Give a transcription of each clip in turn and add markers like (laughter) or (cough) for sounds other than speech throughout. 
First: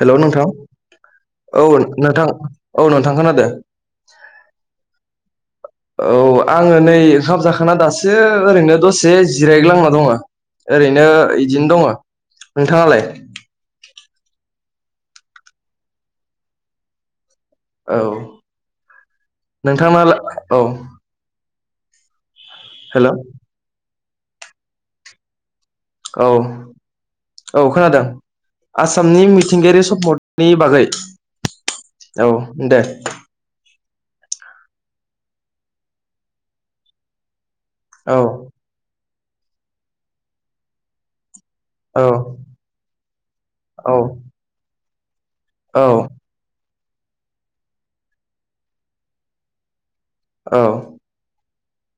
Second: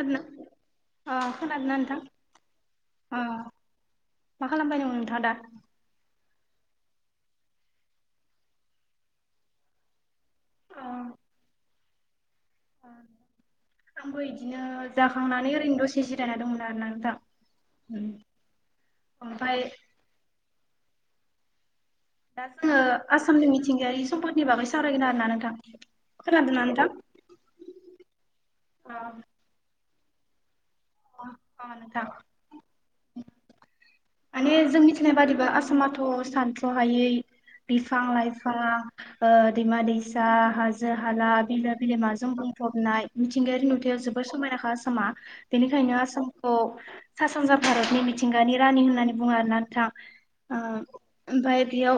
Hello नोंथां अ औ खोनादोंना नोंथां औ अ नोंथां खोनादों, मा खालामबाय दं नोंथाङा दा? औ आङो नै ओंखाम जाखां दासो ओरैनो दसे जिरायग्लांना दङ, ओ ओरैनो इदिनो दङ, नोंथाङालाय आंबो इदिनो जाखांनानै ओरैनो दसे जिरायना दंमोन आरो ना नोंथां, औ ओमफ्राय नोंथालाना औ दा जोङो हेलौ आसामनि मिथिंगायारि सम्पदनि बागै सावरायगोन आरोना नोंथां, औ खोनादोंना नोंथां? औ खोनादों अ आसामनि मिथिंगायारि सम्पद, नि बागै अ नोंथां औ दे माने जों मिथिनाय बादिब्ला आसामाथ' सानथ्रहायै बिफां औ लाइफां, ओ दैमा दैसा हाजो हाला, बिलो औ बिलोमाजों बुंफबनाय मिथिंगायारि औ नुथायाव जोबोर समायनाखा आसामा, बेनिखायनो आसामखौ सा सानजा भारतनि मिथिंगानि रानि होननानै बुङो आरोना नोंथां, ओ औ ओमफ्राय बेयाव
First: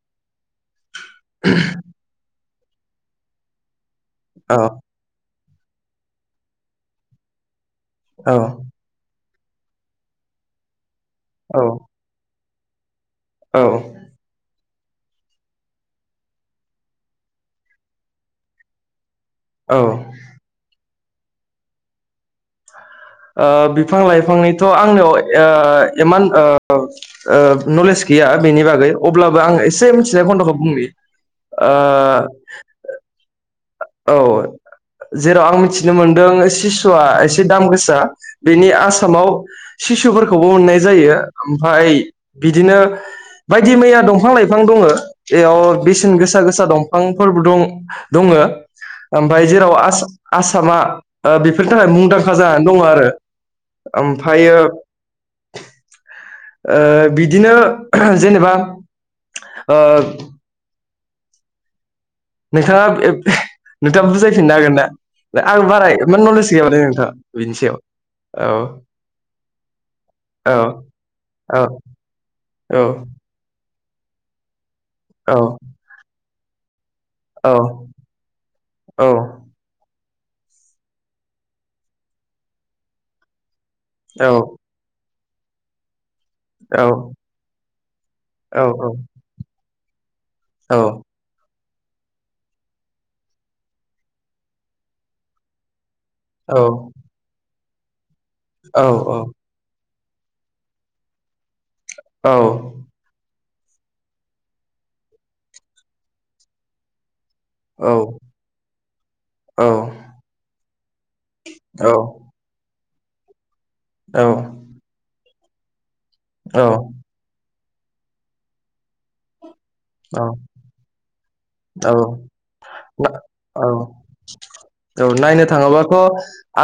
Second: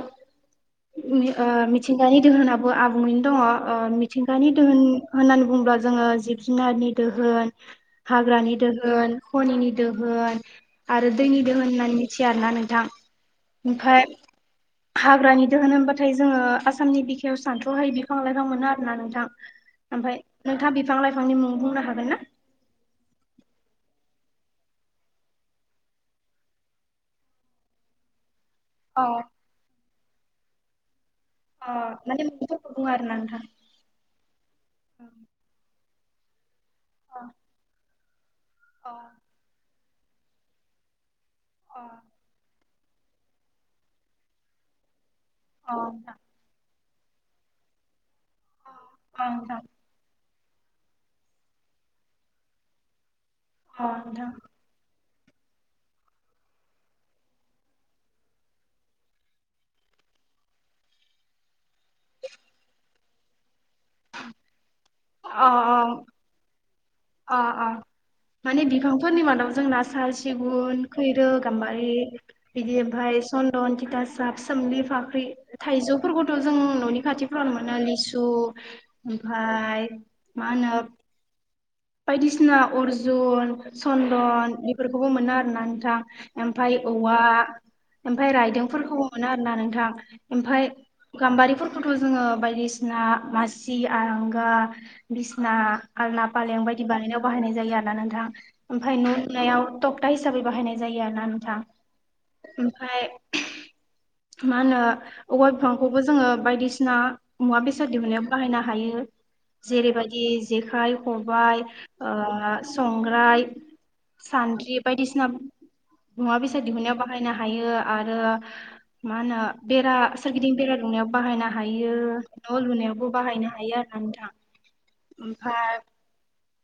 मि ओ मिथिंगानि दोहोनाबो आबुङैनो दङ ओ मिथिंगानि दोहोन होननानै बुङोब्ला जोङो जिब जुनारनि दोहोन, औ हाग्रानि दोहोन खनिनि दोहोन आरो दैनि औ दोहोन होनना, थिया आना नोंथां ओमफाय, हाग्रानि दोहोन होनबाथाय जोङो आसामनि बिखायाव सानथ्रहायै बिफां लाइफां मोनो आरोना नोंथां, ओ ओमफाय नोंथाङा बिफां लाइफांनि मुं बुंनो हागोन ना? ओ बिफां लाइफांनिथ आंनियाव ओ इमान ओ ओ नलेज गैया बेनि बागै अ अब्लाबो आं एसे मिथिनाय खन्दखौ बुंनि अ माने ओ मुंफोरखौ सुन आरोना नोंथां औ अ जेराव आं मिथिनो मोनदों सिसुआ एसे दाम गोसा बेनि अ आसामाव सिसुफोरखौबो मोननाय जायो ओमफाय बिदिनो बायदि मैया दंफां लाइफां दङ बेयाव अ नोंथां बेसेन गोसा गोसा दं। फांफोरबो दं दङो अ ओमफ्राय नोंथां जेराव आसाम आसामा बेफोरनि थाखाय मुंदांखा जानानै दंङ आरो अ नोंथां ओमफायो (inaudible) ओ बिदिनो जेनेबा ओ नोंथाङा एब नोंथाङा बुजायफिननो हागोन ना अ आं बाराय इमान नलेज गैया माने (unintelligible) बिनिसायाव मानि बिफांफोरनि मादाव जों ना साल औ सिगुन खैरो औ गाम्बारि बिदि इनिफाय चन्दन थिथासाब सोमलि फाख्रि औ थाइजौफोरबो दं जों ननि औ खाथिफ्रावनो मोनो लिसु ओमफाय मा होनो बायदिसिना अर्जुन औ चन्दन बेफोरखौबो मोनो आरोना नोंथां ओमफाय औवा ओमफाय औ औ रायदोंफोरखौ मोनो आरो ना नोंथां ओमफाय गाम्बारिफोर खौथ जोंङो बायदिसिना मासि आरांगा बिसिना आलना फालें बायदि बानायनायाव बाहायनाय जायो आरोना नोंथां ओमफाय नुनायाव थकता हिसाबै बाहायनाय जायो आरोना नोंथां ओमफाय मा होनो औवा बिफांखौबो जोंङो बायदिसिना मुवा बेसाद दिहुननायाव बाहायनो हायो जेरैबायदि जेखाय खबाइ ओ संग्राय सान्द्रि बायदिसिना मुवा बेसाद दिहुननायाव बाहायनो हायो आरो मा होनो बेरा सोरगिदिं बेरा दुमनायाव बाहायनो हायो औ न लुनायावबो बाहायनो औ हायो आरोना नोंथां ओमफाय ओ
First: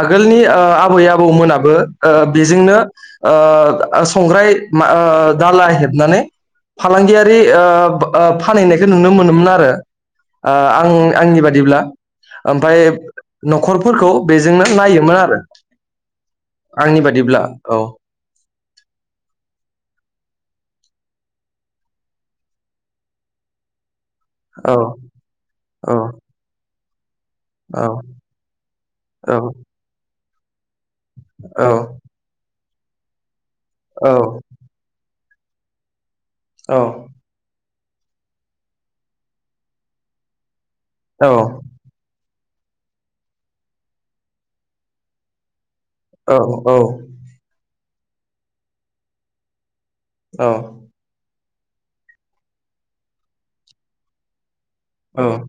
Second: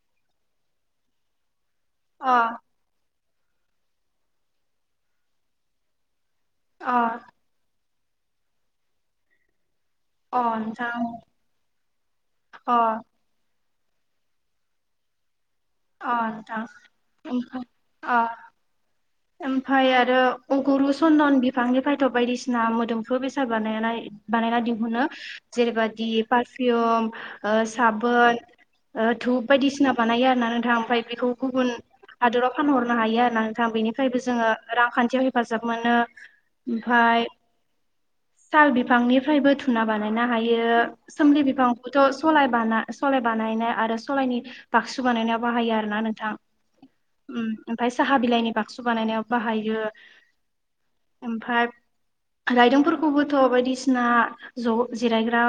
आगोलनि ओ आबै आबौमोनाबो ओ अ बेजोंनो ओ संग्राय मा ओ दाला हेबनानै अ फालांगियारि ओ ओ फानहैनायखौ नुनो मोनोमोन आरो अ ओ आं नोंथां आंनि बादिब्ला अ ओमफाय नखर फोरखौ बेजोंनो नायोमोन आरो। अ नोंथां आंनि बादिब्ला ओमफाय औ ओ ओमफाय आरो अगुरु चन्दन बिफांनिफ्रायथ बायदिसिना मोदोमफ्रु बेसाद बानायनाय बानायना औ दिहुनो औ जेरैबादि पारफिउम ओ औ साबोन ओ औ धुप बायदिसिना बानायो आरोना नोंथां ओमफाय बेखौ औ गुबुन हादोराव फानहरनो हायो आरो ना नोंथां औ बेनिफ्रायबो जोंङो रांखान्थियाव हेफ हेफाजाब मोनो ओमफाय साल बिफांनिफ्रायबो धूना बानायनो हायो औ सोमलि बिफांखौथ' सलाय बाना सलाय बानायनाय आरो सलायनि बाक्सु बानायनायाव बाहायो आरो ना नोंथां औ ओ ओमफाय साहा बिलाइनि बाक्सु बानायनायाव बाहायो। औ ओमफाय रायदोंफोरखौबोथ' बायदिसिना ज' जिरायग्रा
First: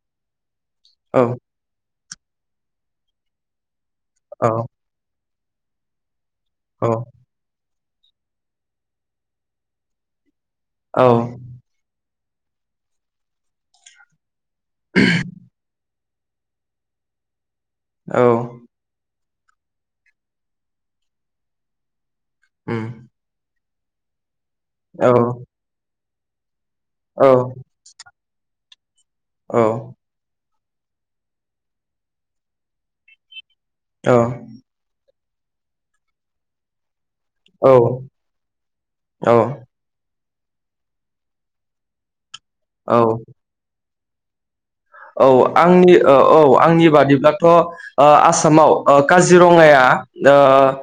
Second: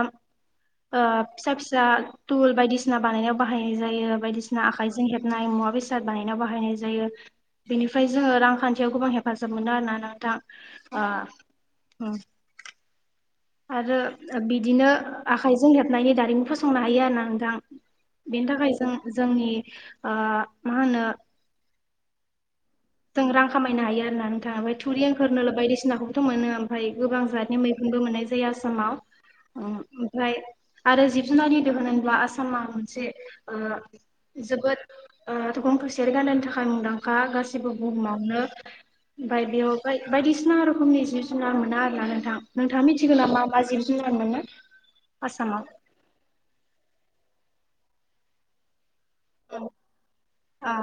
ओ फिसा फिसा तूल बायदिसिना बानायनायाव बाहायनाय जायो। बियो बायदिसिना आखाइजों हेबनाय मुवा बेसाद बानायनायाव बाहायनाय जायो। इनिफ्राय जोंङो रांखान्थियाव गोबां हेफाजाब मोनो आरोना नोंथां औ औ ओ (unintelligible) आरो बिदिनो आखाइजों हेब नायनि दारिमिन फसंनो हायो आरोना नोंथां औ बेनि थाखाय जों जोंनि ओ-मा होनो उम जों रां खा खामायनो हायो आरो नानोंथां ओमफ्राय थुरि एंखोर नोलो बायदिसिनाखौबोथ' मोनो ओमफ्राय गोबां औ जातनि मैखुनबो मोननाय जायो जै आसामाव औ ओमफ्राय आरो जिब जुनार दोहोन होनब्ला आसामा मोनसे ओ ओ औ जोबोद ओ ओ गं थसेआरि गान्दानि थाखाय मुंदांखा औ गासिबो बुहुमावनो औ बायदेव बायदिसिना रोखोमनि जिब जुनार मोना आरो ना नोंथां नोंथाङा औ मिथिगौ ना मा मा जिब जुनार मोनो औ आसामाव आंनि ओ औ आंनि बादिब्लाथ' ओ आसामाव ओ काजिरङाया ओ अ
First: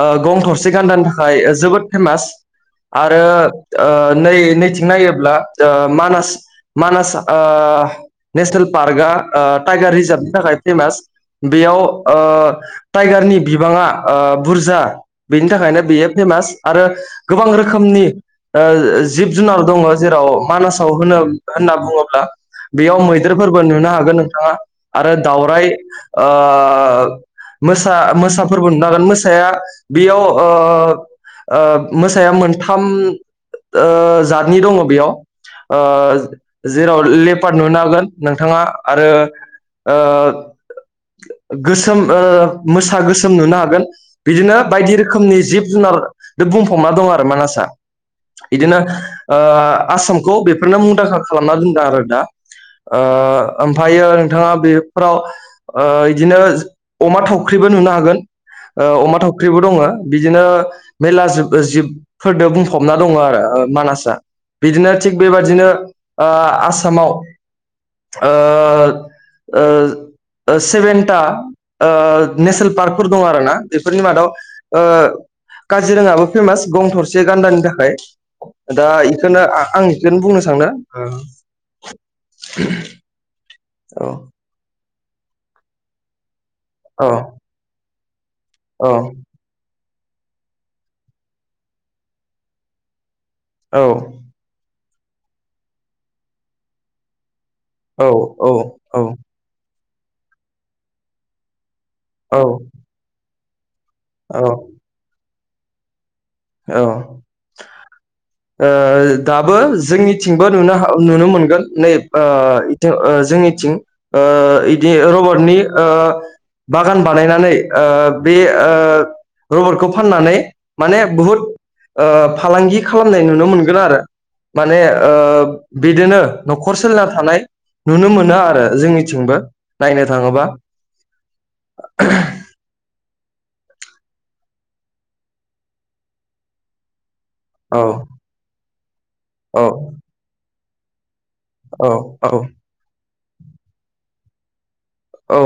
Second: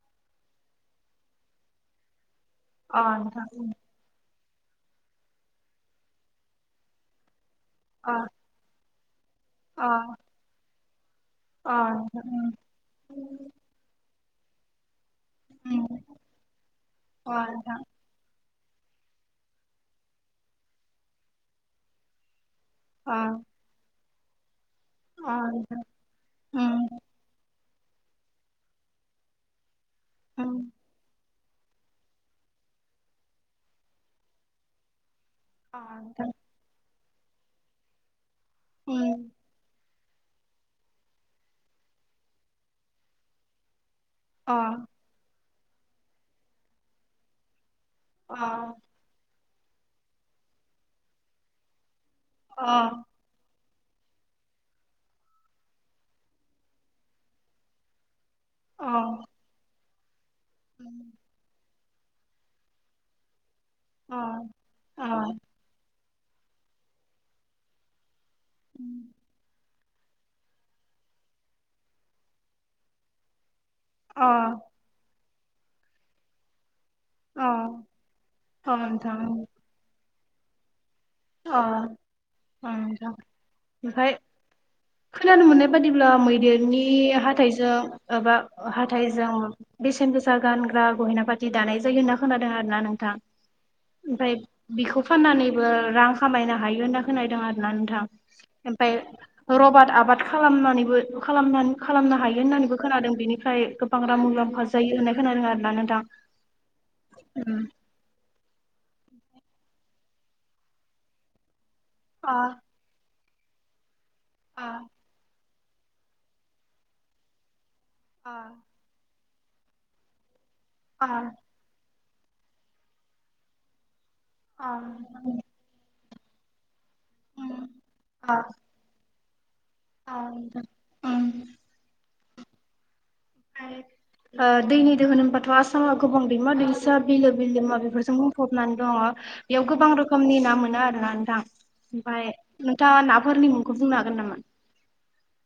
ओ गं थरसे गान्दानि थाखाय जोबोद फेमास अ आरो नोंथां ओ नै नैथिं नायोब्ला ओ मानास मानास आ अ पार्कआ ओ अ टाइगार रिजार्भनि थाखाय फेमास अ बेयाव ओ नोंथां टाइगारनि बिबाङा ओ बुरजा बेनि थाखायनो उम उम बेयो फेमास आरो गोबां अ नोंथां अ रोखोमनि ओ जिब जुनार दङ जेराव मानासाव होनो होनना बुङोब्ला बेयाव मै देरफोरबो नुनो हागोन नोंथाङा आरो दावराय नोंथां ओ ओ उम ओ मोसा मोसाफोरबो नुनो हागोन मोसाया बेयाव ओ उम ओ मोसाया मोनथाम ओ जातनि दङ बेयाव अ ओ नोंथां जेराव लेपार नुनो हागोन नोंथाङा आरो उम ओ गोसोम ओ मोसा गोसोम नुनो हागोन अ बिदिनो बायदि रोखोमनि जिब जुनार दों बुंफबना दं आरो मानासा अ इदिनो ओ आसामखौ बेफोरनो मुंदांखा खालामना दोनदों आरो दा ओ अ ओमफायो नोंथाङा बेफोराव ओ इदिनो अमा थावख्रिबो नुनो हागोन अ ओ अमा थावख्रिबो दङ बिदिनो उम मेरला जिब जिब फोरदो बुंफबना दङ आरो अ मानासआ बिदिनो अ थिग बेबादिनो ओ आसामाव ओ ओ ओ सेबेनता ओ नेसनेल पार्कफोर दं आरोना बेफोरनि अ मादाव ओ काजिरङाबो फेमास गं थरसे अ गान्दानि थाखाय अ दा आं नोंथां इखौनो आं इखोनो बुंनो सानो अ अ नोंथां औ ओमफ्राय खोनानो मोननाय बादिब्ला मैदेरनि औ हाथायजों एबा औ हाथायजों बेसेन गोसा गानग्रा गहेना पाति दानाय जायो होनना खोनादों आरो ना नोंथां ओमफाय बिखौ फाननानैबो रां खामायनो हायो होनना खोनायदों आरो ना नोथां औ औ ओमफाय औ रबाद आबाद खालामनानैबो खालामनानै खालामनो औ हायो होननानैबो खोनादों बिनिफ्राय गोबां रां मुलाम्फा जायो होननाय खोनादों आरोना नोंथां औ ओ उम ओ दाबो जोंनिथिंबो नुनो हा नुनो मोनगोन नै ओ अ ओ जोंनिथिं ओ अ बिदि रबारटनि बागान बानायनानै ओ अ बे ओ रबारखौ फाननानै माने अ बुहुद ओ फालांगि खालामनाय नुनो मोनगोन आरो माने बिदिनो नखर नखर सोलिना थानाय नुनो मोनो आरो जोंनिथिंबो नायनो थाङोबा ओमफ्राय दैनि दोहोन होनबाथ' आसामाव गोबां दैमा दैसा बिलो बिलोमा औ बेफोरजों बुंफबनानै दङ औ बेयाव गोबां रोखोमनि ना मोनो आरोना नोंथां औ औ ओमफ्राय नोंथाङा नाफोरनि मुंखौ बुंनो हागोन नामा औ ओ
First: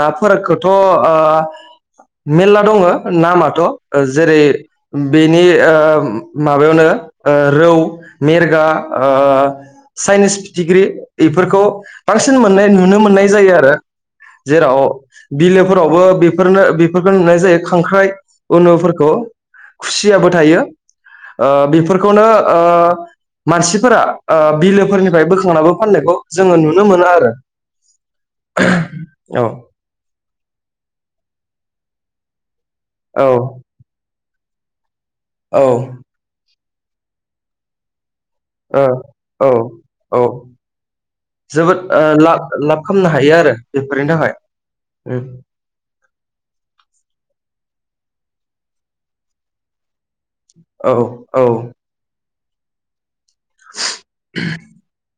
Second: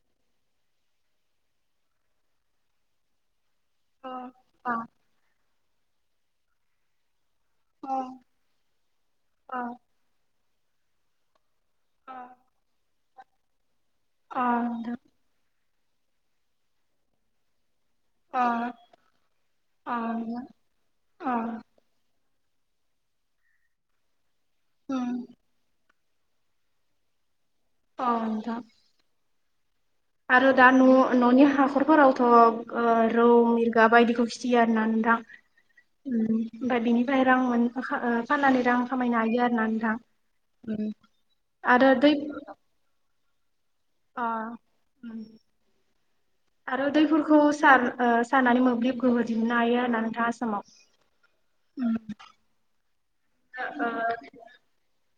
नाफोरखौथ ओ मेरला दङो नामाथ' जेरै बेनि ओ माबायावनो ओ रौ मेरगा ओ साइनिस पिथिग्रि बेफोरखौ बांसिन मोननाय नु जायो आरो जेराव बिलोफोरावबो बेनो बेफोरखौ नुनाय जायो खांख्राइ उनुफोरखौ खुसियाबो थायो बेफोरखौनो ओ मानसिफोरा ओ बिलोफोरनिफ्राय बोखांनो फाननायखौ जोङो नुनो मोनो आरो औ नोंथां औ आरो दा न' न'नि हाखरफोरावथ' औ रौ मिरगा बायदिखौ फि दियाना नोंथां औ ओमफ्राय बेनिफ्राय रां मोन फाननानै रां खामायनो हायो आरो ना नोंथां औ जोबोद आरो दै ला लाब खालामनो हायो आरो बेफोरनि थाखाय अ आरो दैफोरखौ सार सारनानै मोब्लिब गोहो दिहनो हायो होन्ना नोंथाङा औ औ समाव (inaudible)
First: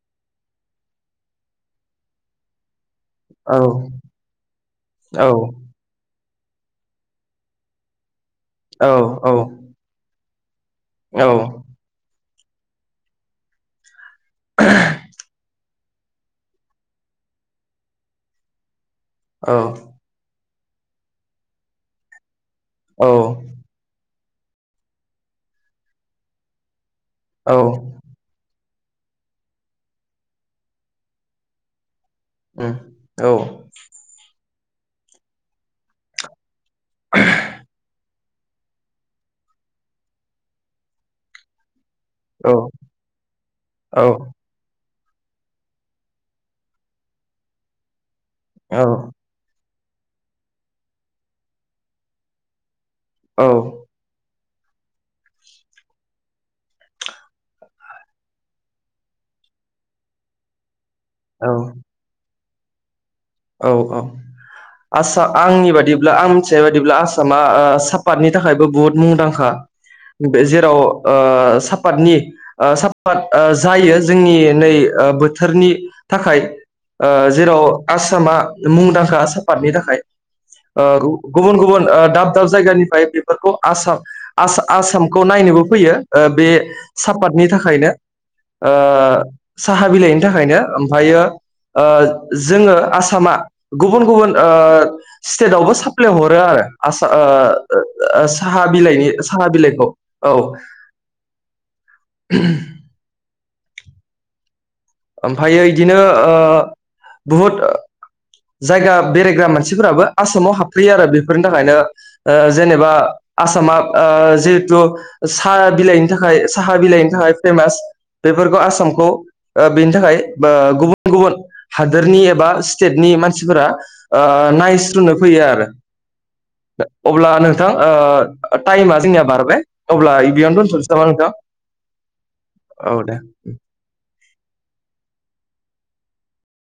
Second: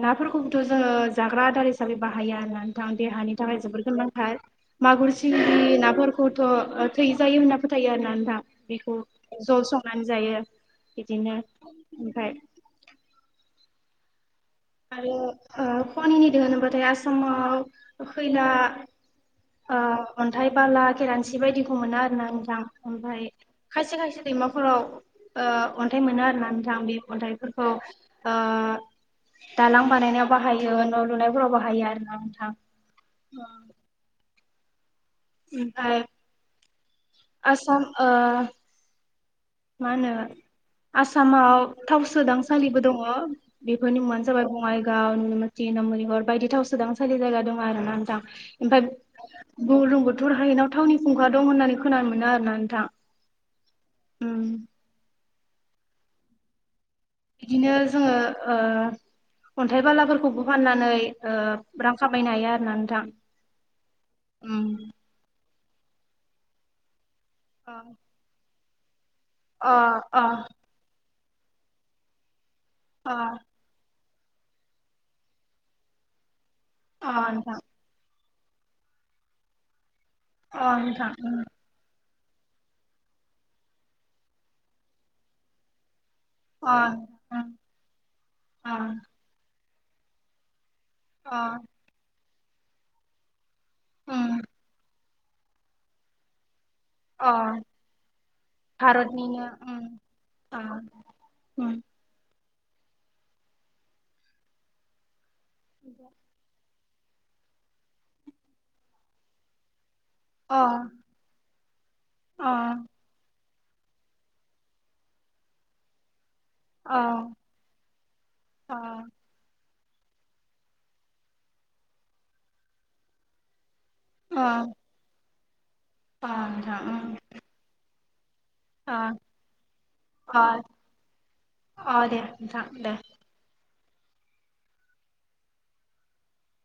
नाफोरखौबोथ' जोङो जाग्रा आदार हिसाबै बाहायो आरो ना देहानि थाखाय औ जोबोद गोनांथार मागुर औ सिंनि ना खौथ' थैजायो होनना फोथायो आरो ना नोंथां दाटट औ बेखौ जल संनानै जायो औ बिदिनो उम ओमफ्राय आरो खनिनि दोन होनबाथाय आसामाव खैला औ अन्थाइ बाला केरानसि बायदिखौ मोनो आरो ना नोंथां औ ओमफ्राय खायसे खायसे दैमाफोराव अन्थाइ मोनो आरो ना नोंथां बे अन्थाइफोरखौ दालां बानायनायाव बाहायो न' लुनायफोराव बाहायो आरो ना नोंथां ओमफ्राय आसाम ओ मा होनो आसामाव थाव सोदांसालिबो दङ बेफोरनि मुङानो जाबाय बङाइ गाव निमथि नमनिगर बायदि थाव सोदांसालि जायगा दं आरो ना नोंथां ओमफ्राय बुरलुंबुथुर हाय थावनि खुंखा दं होननानै खोनानो मोनो आरो ना नोंथां औ उम बिदिनो जोङो अन्थाइ बालाफोरखौबो फाननानै औ रां खामायनो हाया आरो ना नोंथां औ औ उम आसा आंनि बादिब्ला आं मिथिनाय बादिब्ला आ मा अ सापातनि थाखायबो बुहुत मुंदांखा अ जेराव साफादनि अ साफाद जायो जोंनि नै बोथोरनि थाखाय अ नोंथां जेराव आसामा मुंदांखा साफादनि थाखाय अ ओ नोंथां गुबुन गुबुन ओ दाब दाब दाब जायगानिफ्राय बेफोरखौ आसाम आस आसामखौ नायनोबो फैयो ओ बे अ अ सापातनि थाखायनो ओ साहा बिलाइनि थाखायनो ओमफायो अ ओ जोङो आसामा गुबुन उम गुबुन ओ स्टेटावबो साप्लाय हरो आरो आ अ ओ साहा बिलाइनि भारतनिनो साहा बिलाइखौ औ औ (unintelligible) ओमफायो इदिनो बहुत जायगा बेरायग्रा मानसिफोराबो आसामाव अ हाबफैयो आरो बेफोरनि थाखायनो ओ अ जेनेबा आसामा जिहेथु साहा बिलाइनि थाखाय थाखाय साहा अ बिलाइनि थाखाय फेमास बेफोरखौ अ आसामखौ ओ बेनि थाखाय गुबुन गुबुन हादोरनि एबा स्टेटनि मानसिफोरा ओ अ नायस्रुनो फैयो आरो अ नोंथां उम अब्ला नोंथां ओ अ टाइमा जोंनिया बारबाय अब्ला अ बेबियावनो दोनथ'सै नामा नोंथाङां? अ दे नोंथां दे